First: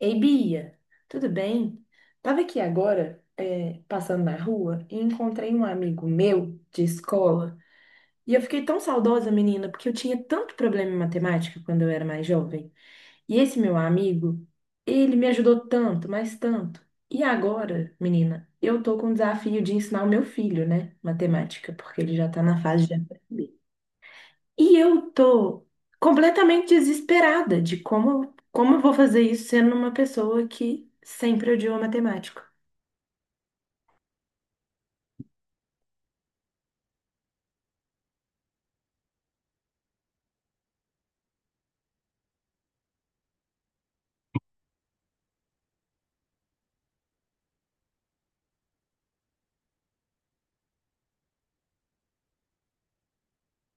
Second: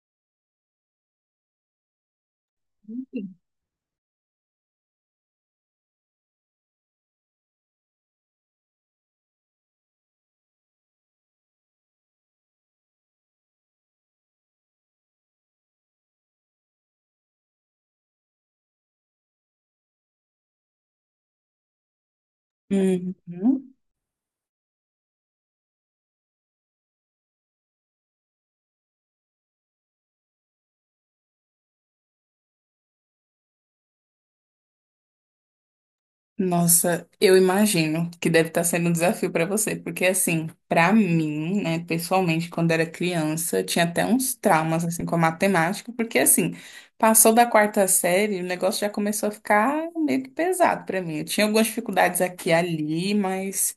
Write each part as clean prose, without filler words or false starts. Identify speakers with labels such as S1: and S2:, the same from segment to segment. S1: Ei, Bia, tudo bem? Tava aqui agora, passando na rua, e encontrei um amigo meu de escola. E eu fiquei tão saudosa, menina, porque eu tinha tanto problema em matemática quando eu era mais jovem. E esse meu amigo, ele me ajudou tanto, mas tanto. E agora, menina, eu tô com o desafio de ensinar o meu filho, né, matemática, porque ele já tá na fase de aprender.
S2: Uhum.
S1: E eu tô completamente desesperada de como, como eu vou fazer isso sendo uma pessoa que sempre odiou matemática.
S2: Nossa, eu imagino que deve estar sendo um desafio para você, porque assim, para mim, né, pessoalmente, quando era criança, eu tinha até uns traumas assim com a matemática, porque assim, passou da quarta série, o negócio já começou a ficar meio que pesado para mim. Eu tinha algumas dificuldades aqui e ali, mas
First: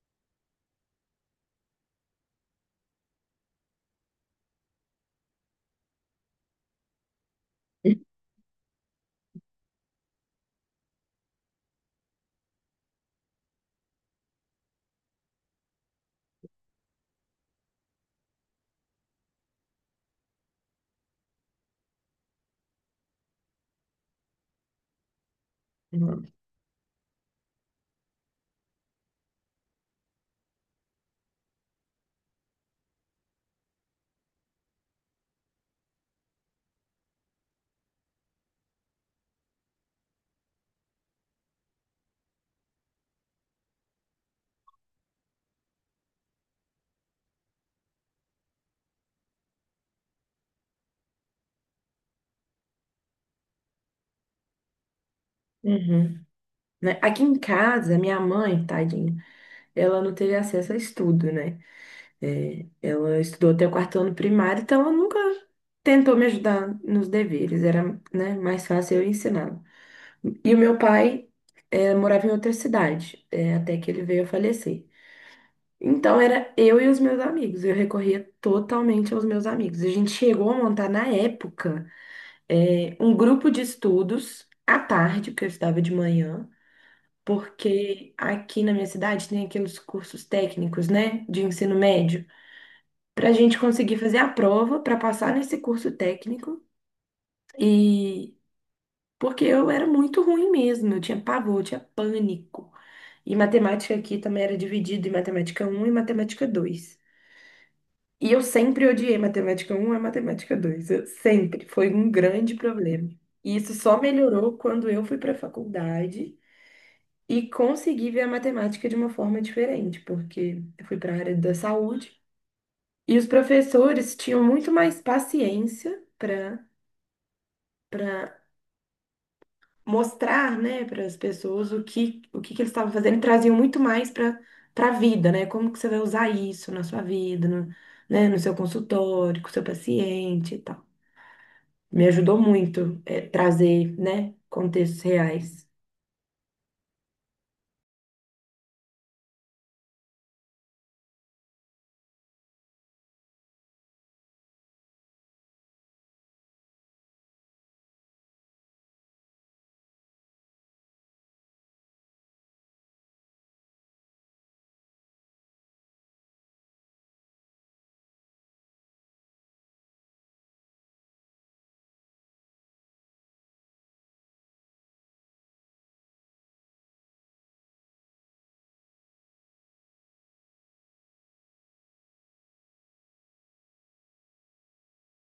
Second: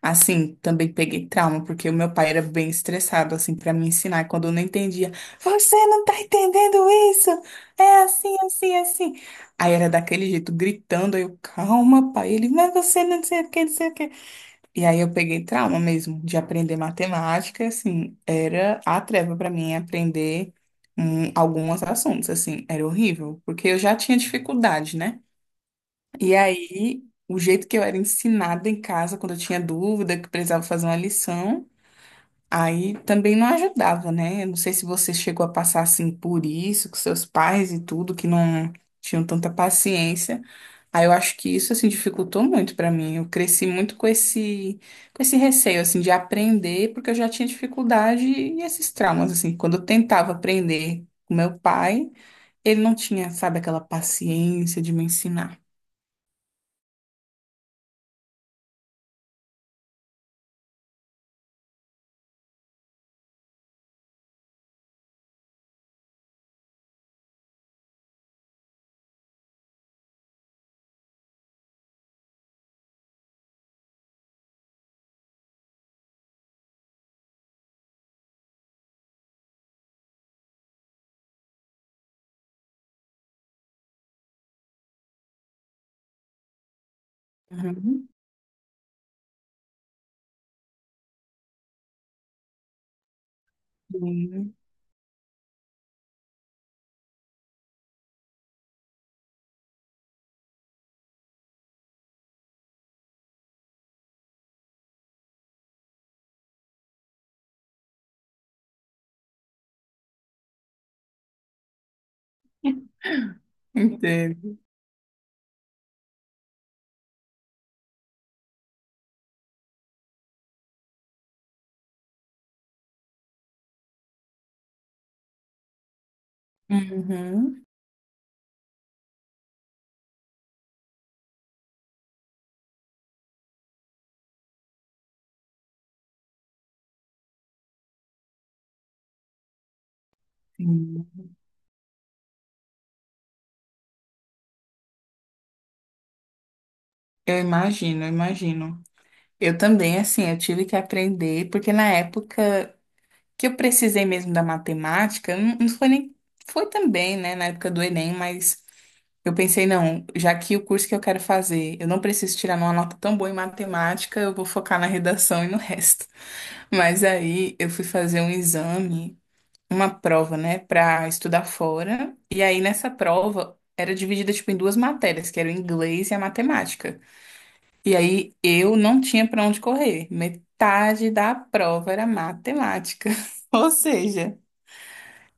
S2: assim, também peguei trauma, porque o meu pai era bem estressado, assim, pra me ensinar. E quando eu não entendia, você não tá entendendo isso? É assim, assim, assim. Aí era daquele jeito, gritando. Aí eu, calma, pai. Ele, mas você não sei o que, não sei o que. E aí eu peguei trauma mesmo de aprender matemática, e, assim, era a treva pra mim aprender alguns assuntos, assim, era horrível, porque eu já tinha dificuldade, né?
S1: Uhum.
S2: E aí, o jeito que eu era ensinada em casa, quando eu tinha dúvida, que precisava fazer uma lição, aí também não ajudava, né? Eu não sei se você chegou a passar assim por isso, com seus pais e tudo, que não tinham tanta paciência. Aí eu acho que isso assim dificultou muito pra mim. Eu cresci muito com esse receio assim de aprender, porque eu já tinha dificuldade e esses traumas assim. Quando eu tentava aprender com meu pai, ele não tinha, sabe, aquela paciência de me ensinar.
S1: Uhum. Né? Aqui em casa, minha mãe, tadinha, ela não teve acesso a estudo, né? Ela estudou até o quarto ano primário, então ela nunca tentou me ajudar nos deveres, era, né, mais fácil eu ensiná-la. E o meu pai, morava em outra cidade, até que ele veio a falecer. Então era eu e os meus amigos, eu recorria totalmente aos meus amigos. A gente chegou a montar na época um grupo de estudos à tarde, porque eu estudava de manhã,
S2: Uhum.
S1: porque aqui na minha cidade tem aqueles cursos técnicos, né, de ensino médio, para a gente conseguir fazer a
S2: Sim.
S1: prova para passar nesse curso técnico. E porque eu era muito ruim mesmo, eu tinha pavor, eu tinha pânico. E matemática aqui também era dividido em matemática um e matemática dois. E eu sempre odiei matemática um e matemática dois. Eu sempre. Foi um grande problema. E isso só melhorou
S2: Entendo.
S1: quando eu fui para a faculdade e consegui ver a matemática de uma forma diferente, porque eu fui para a área da saúde e os professores tinham muito mais paciência para
S2: Uhum,
S1: para mostrar, né, para as pessoas o que, que eles estavam fazendo e traziam muito mais para para a vida, né? Como que você vai usar isso na sua vida, no, né, no seu consultório, com o seu paciente e tal.
S2: sim.
S1: Me ajudou muito, trazer, né, contextos reais.
S2: Eu imagino, eu imagino. Eu também, assim, eu tive que aprender, porque na época que eu precisei mesmo da matemática, não, não foi nem, foi também, né, na época do Enem, mas eu pensei, não, já que o curso que eu quero fazer, eu não preciso tirar uma nota tão boa em matemática, eu vou focar na redação e no resto. Mas aí eu fui fazer um exame, uma prova, né, para estudar fora. E aí nessa prova era dividida tipo em duas matérias, que era o inglês e a matemática. E aí eu não tinha para onde correr. Metade da prova era matemática. Ou seja,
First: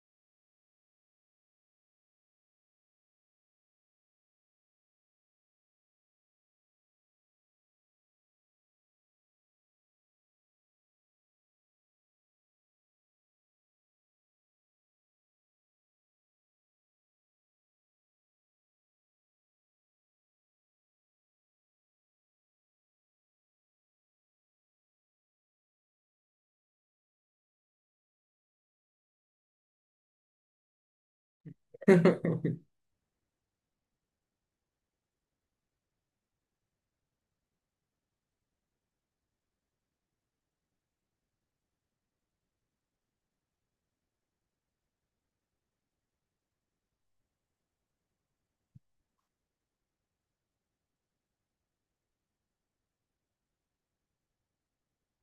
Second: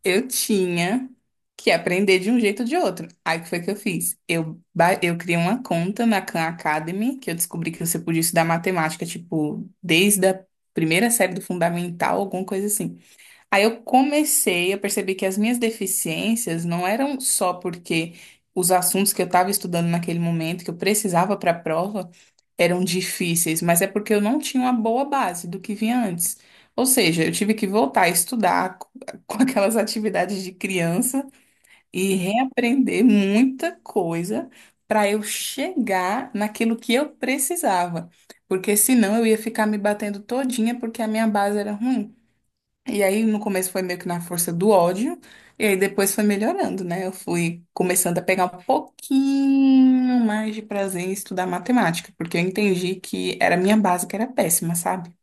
S2: eu tinha que aprender de um jeito ou de outro. Aí o que foi que eu fiz? Eu criei uma conta na Khan Academy, que eu descobri que você podia estudar matemática tipo desde a primeira série do fundamental, alguma coisa assim. Aí eu comecei, eu percebi que as minhas deficiências não eram só porque os assuntos que eu estava estudando naquele momento, que eu precisava para a prova, eram difíceis, mas é porque eu não tinha uma boa base do que vinha antes. Ou seja, eu tive que voltar a estudar com aquelas atividades de criança e reaprender muita coisa para eu chegar naquilo que eu precisava. Porque senão eu ia ficar me batendo todinha porque a minha base era ruim. E aí, no começo foi meio que na força do ódio, e aí depois foi melhorando, né? Eu fui começando a pegar um pouquinho mais de prazer em estudar matemática, porque eu entendi que era a minha base que era péssima, sabe?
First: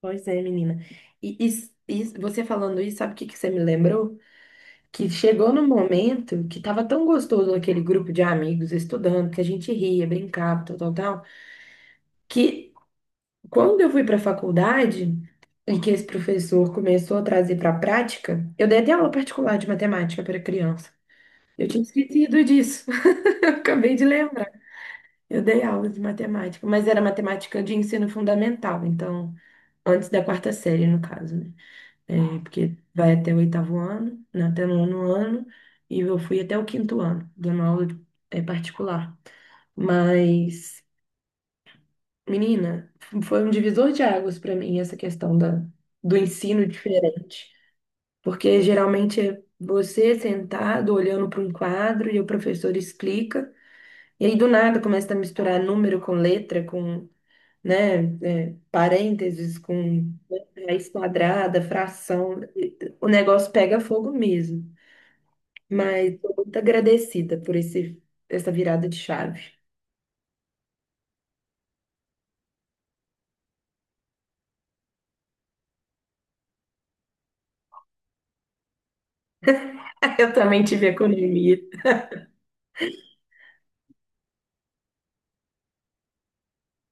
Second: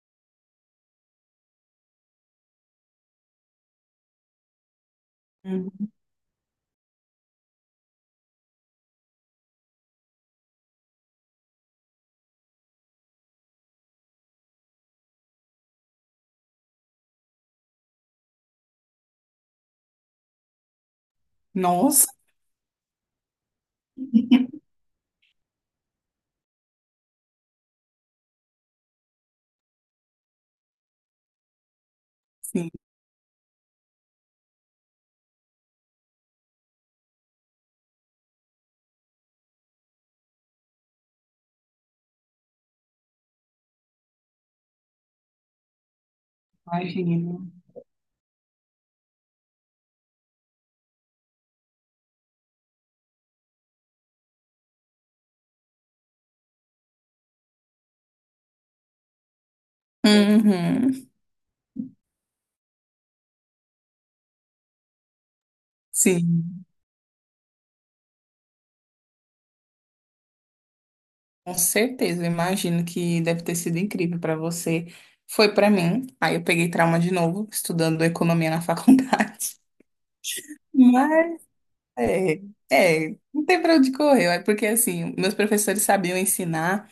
S1: Pois é, menina. E você falando isso, sabe o que que você me lembrou? Que chegou num
S2: Uhum.
S1: momento que tava tão gostoso aquele grupo de amigos estudando, que a gente ria, brincava, tal, tal, tal, que quando eu fui para a faculdade e que esse professor começou a trazer para a prática, eu dei até aula particular de matemática para criança. Eu tinha
S2: Nossa,
S1: esquecido disso. Acabei de lembrar. Eu dei aula de matemática, mas era matemática de ensino fundamental, então, antes da quarta série, no caso, né?
S2: sim,
S1: Porque vai até o oitavo ano, né, até o nono ano, e eu fui até o quinto ano, dando aula particular. Mas, menina, foi um divisor de águas para mim essa questão da, do ensino
S2: imagino.
S1: diferente. Porque geralmente é você sentado olhando para um quadro e o professor explica, e aí do nada começa a misturar número com letra, com né, parênteses com raiz
S2: Uhum.
S1: quadrada, fração, o negócio pega fogo mesmo. Mas estou
S2: Sim,
S1: muito agradecida por esse, essa virada de chave.
S2: com certeza. Eu imagino que deve ter sido incrível para você. Foi para mim. Aí eu peguei trauma de novo, estudando economia na faculdade.
S1: Eu também tive
S2: Mas
S1: economia.
S2: é, é, não tem pra onde correr, é porque assim, meus professores sabiam ensinar,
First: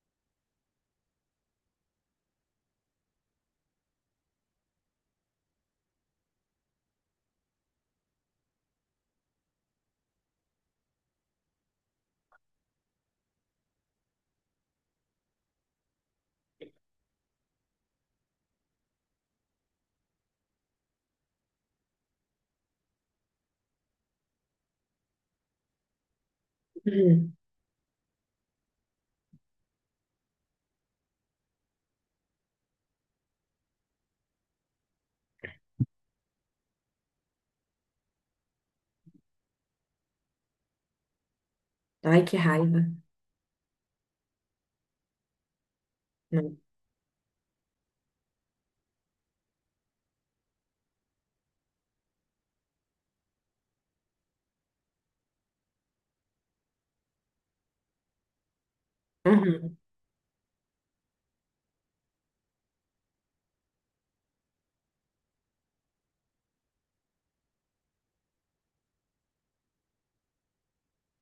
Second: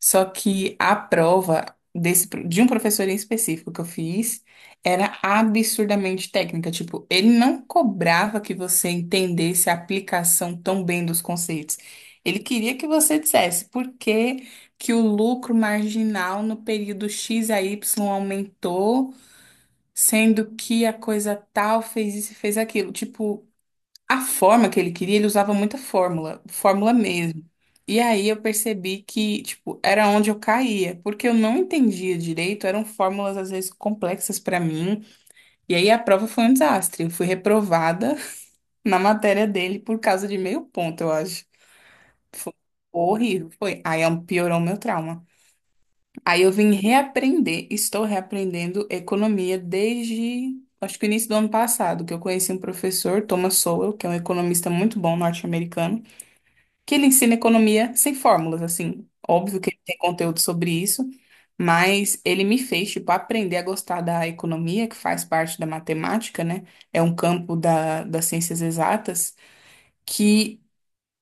S2: só que a prova de um professor em específico que eu fiz era absurdamente técnica, tipo, ele não cobrava que você entendesse a aplicação tão bem dos conceitos. Ele queria que você dissesse por que que o lucro marginal no período X a Y aumentou, sendo que a coisa tal fez isso e fez aquilo, tipo a forma que ele queria, ele usava muita fórmula, fórmula
S1: Uhum.
S2: mesmo. E aí eu percebi que, tipo, era onde eu caía, porque eu não entendia direito, eram fórmulas às vezes complexas pra mim. E aí a prova foi um desastre. Eu fui reprovada na matéria dele por causa de meio ponto, eu acho.
S1: Ai, que
S2: Foi
S1: raiva.
S2: horrível, foi. Piorou o meu trauma. Aí eu
S1: Não.
S2: vim reaprender, estou reaprendendo economia desde, acho que, o início do ano passado, que eu conheci um professor, Thomas Sowell, que é um economista muito bom norte-americano, que ele ensina economia sem fórmulas, assim. Óbvio que
S1: Uhum.
S2: ele tem conteúdo sobre isso, mas ele me fez, tipo, aprender a gostar da economia, que faz parte da matemática, né? É um campo da, das ciências exatas, que,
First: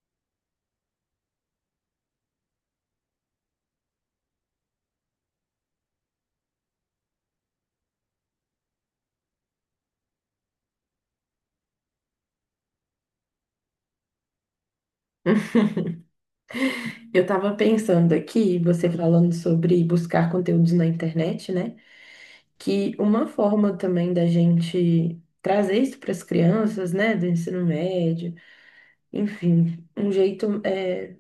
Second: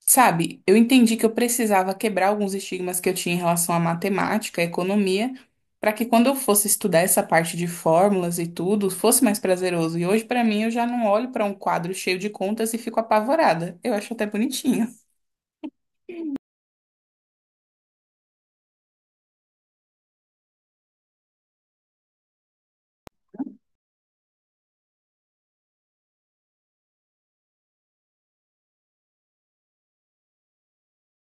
S2: sabe, eu entendi que eu precisava quebrar alguns estigmas que eu tinha em relação à matemática, à economia, para que quando eu fosse estudar essa parte de fórmulas e tudo, fosse mais prazeroso. E hoje, para mim, eu já não olho para um quadro cheio de contas e fico apavorada. Eu acho até bonitinho,
S1: Eu estava pensando aqui, você falando sobre buscar conteúdos na internet, né? Que uma forma também da gente trazer isso para as crianças, né, do ensino médio, enfim, um jeito é,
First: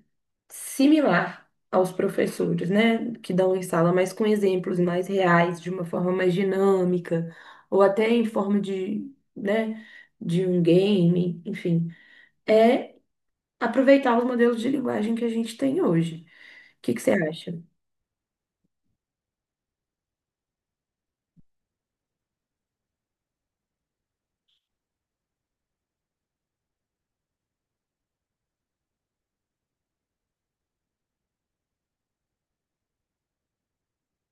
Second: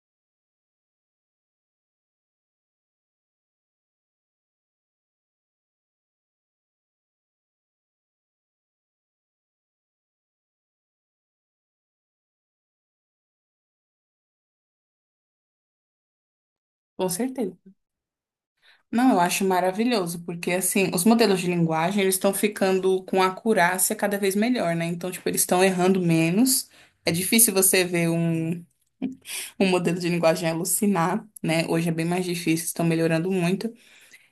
S1: similar aos professores, né, que dão em sala, mas com exemplos mais reais, de uma forma mais dinâmica, ou até em forma de, né, de um game, enfim, é aproveitar os modelos de linguagem que a gente tem hoje. O que que
S2: com
S1: você
S2: certeza.
S1: acha?
S2: Não, eu acho maravilhoso, porque assim, os modelos de linguagem, eles estão ficando com acurácia cada vez melhor, né? Então, tipo, eles estão errando menos. É difícil você ver um modelo de linguagem alucinar, né? Hoje é bem mais difícil, estão melhorando muito.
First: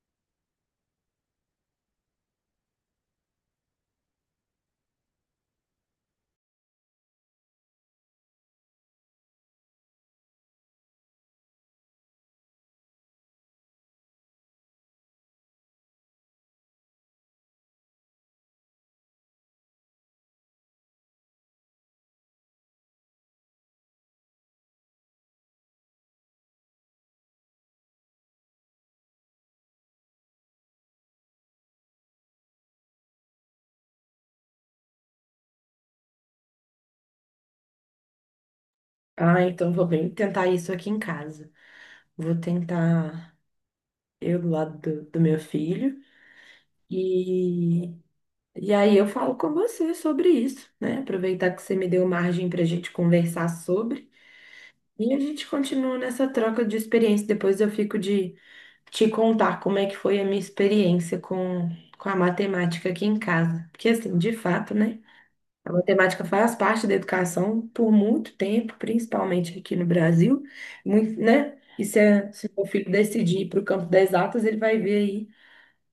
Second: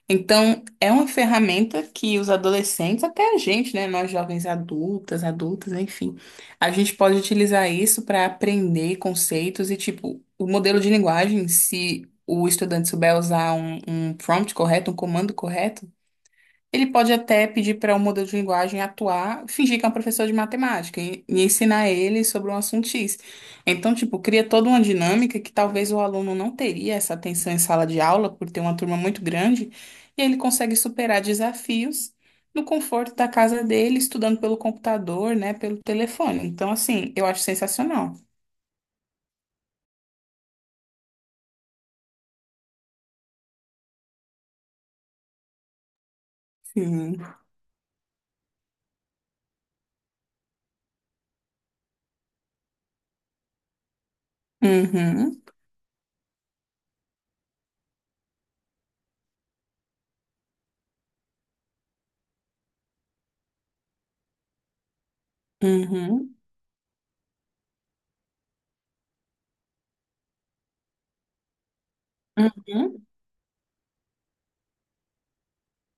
S2: Então, é uma ferramenta que os adolescentes, até a gente, né, nós jovens adultas, adultas, enfim, a gente pode utilizar isso para aprender conceitos e, tipo, o modelo de linguagem, se o estudante souber usar um prompt correto, um comando correto, ele pode até pedir para um modelo de linguagem atuar, fingir que é um professor de matemática e ensinar ele sobre um assunto X. Então, tipo, cria toda uma dinâmica que talvez o aluno não teria essa atenção em sala de aula, por ter uma turma muito grande, e ele consegue superar desafios no conforto da casa dele, estudando pelo computador, né, pelo telefone. Então, assim, eu acho sensacional.
S1: Ah, então vou bem tentar isso aqui em casa. Vou tentar eu do lado do, do meu filho
S2: Sim.
S1: e e aí eu falo com você sobre isso, né? Aproveitar que você me deu margem para a gente conversar sobre. E a
S2: Uhum,
S1: gente continua nessa troca de experiência. Depois eu fico de te contar como é que foi a minha experiência com a matemática aqui em casa. Porque, assim, de fato, né? A matemática
S2: uhum,
S1: faz parte da educação por muito tempo, principalmente aqui no Brasil, muito, né? E se o meu filho
S2: uhum.
S1: decidir ir para o campo das exatas, ele vai ver aí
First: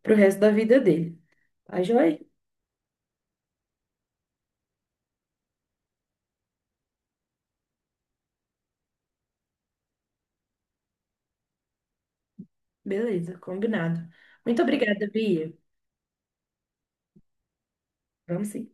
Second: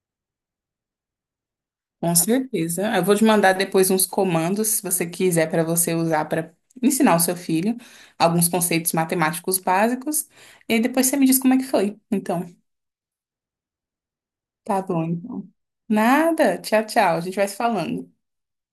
S1: para o resto da vida dele. Tá
S2: Com
S1: joia?
S2: certeza. Eu vou te mandar depois uns comandos, se você quiser, para você usar para ensinar o seu filho alguns conceitos matemáticos básicos. E aí depois você me diz como é que foi. Então,
S1: Beleza, combinado. Muito
S2: tá bom,
S1: obrigada,
S2: então.
S1: Bia.
S2: Nada. Tchau, tchau. A gente vai se falando.
S1: Vamos sim.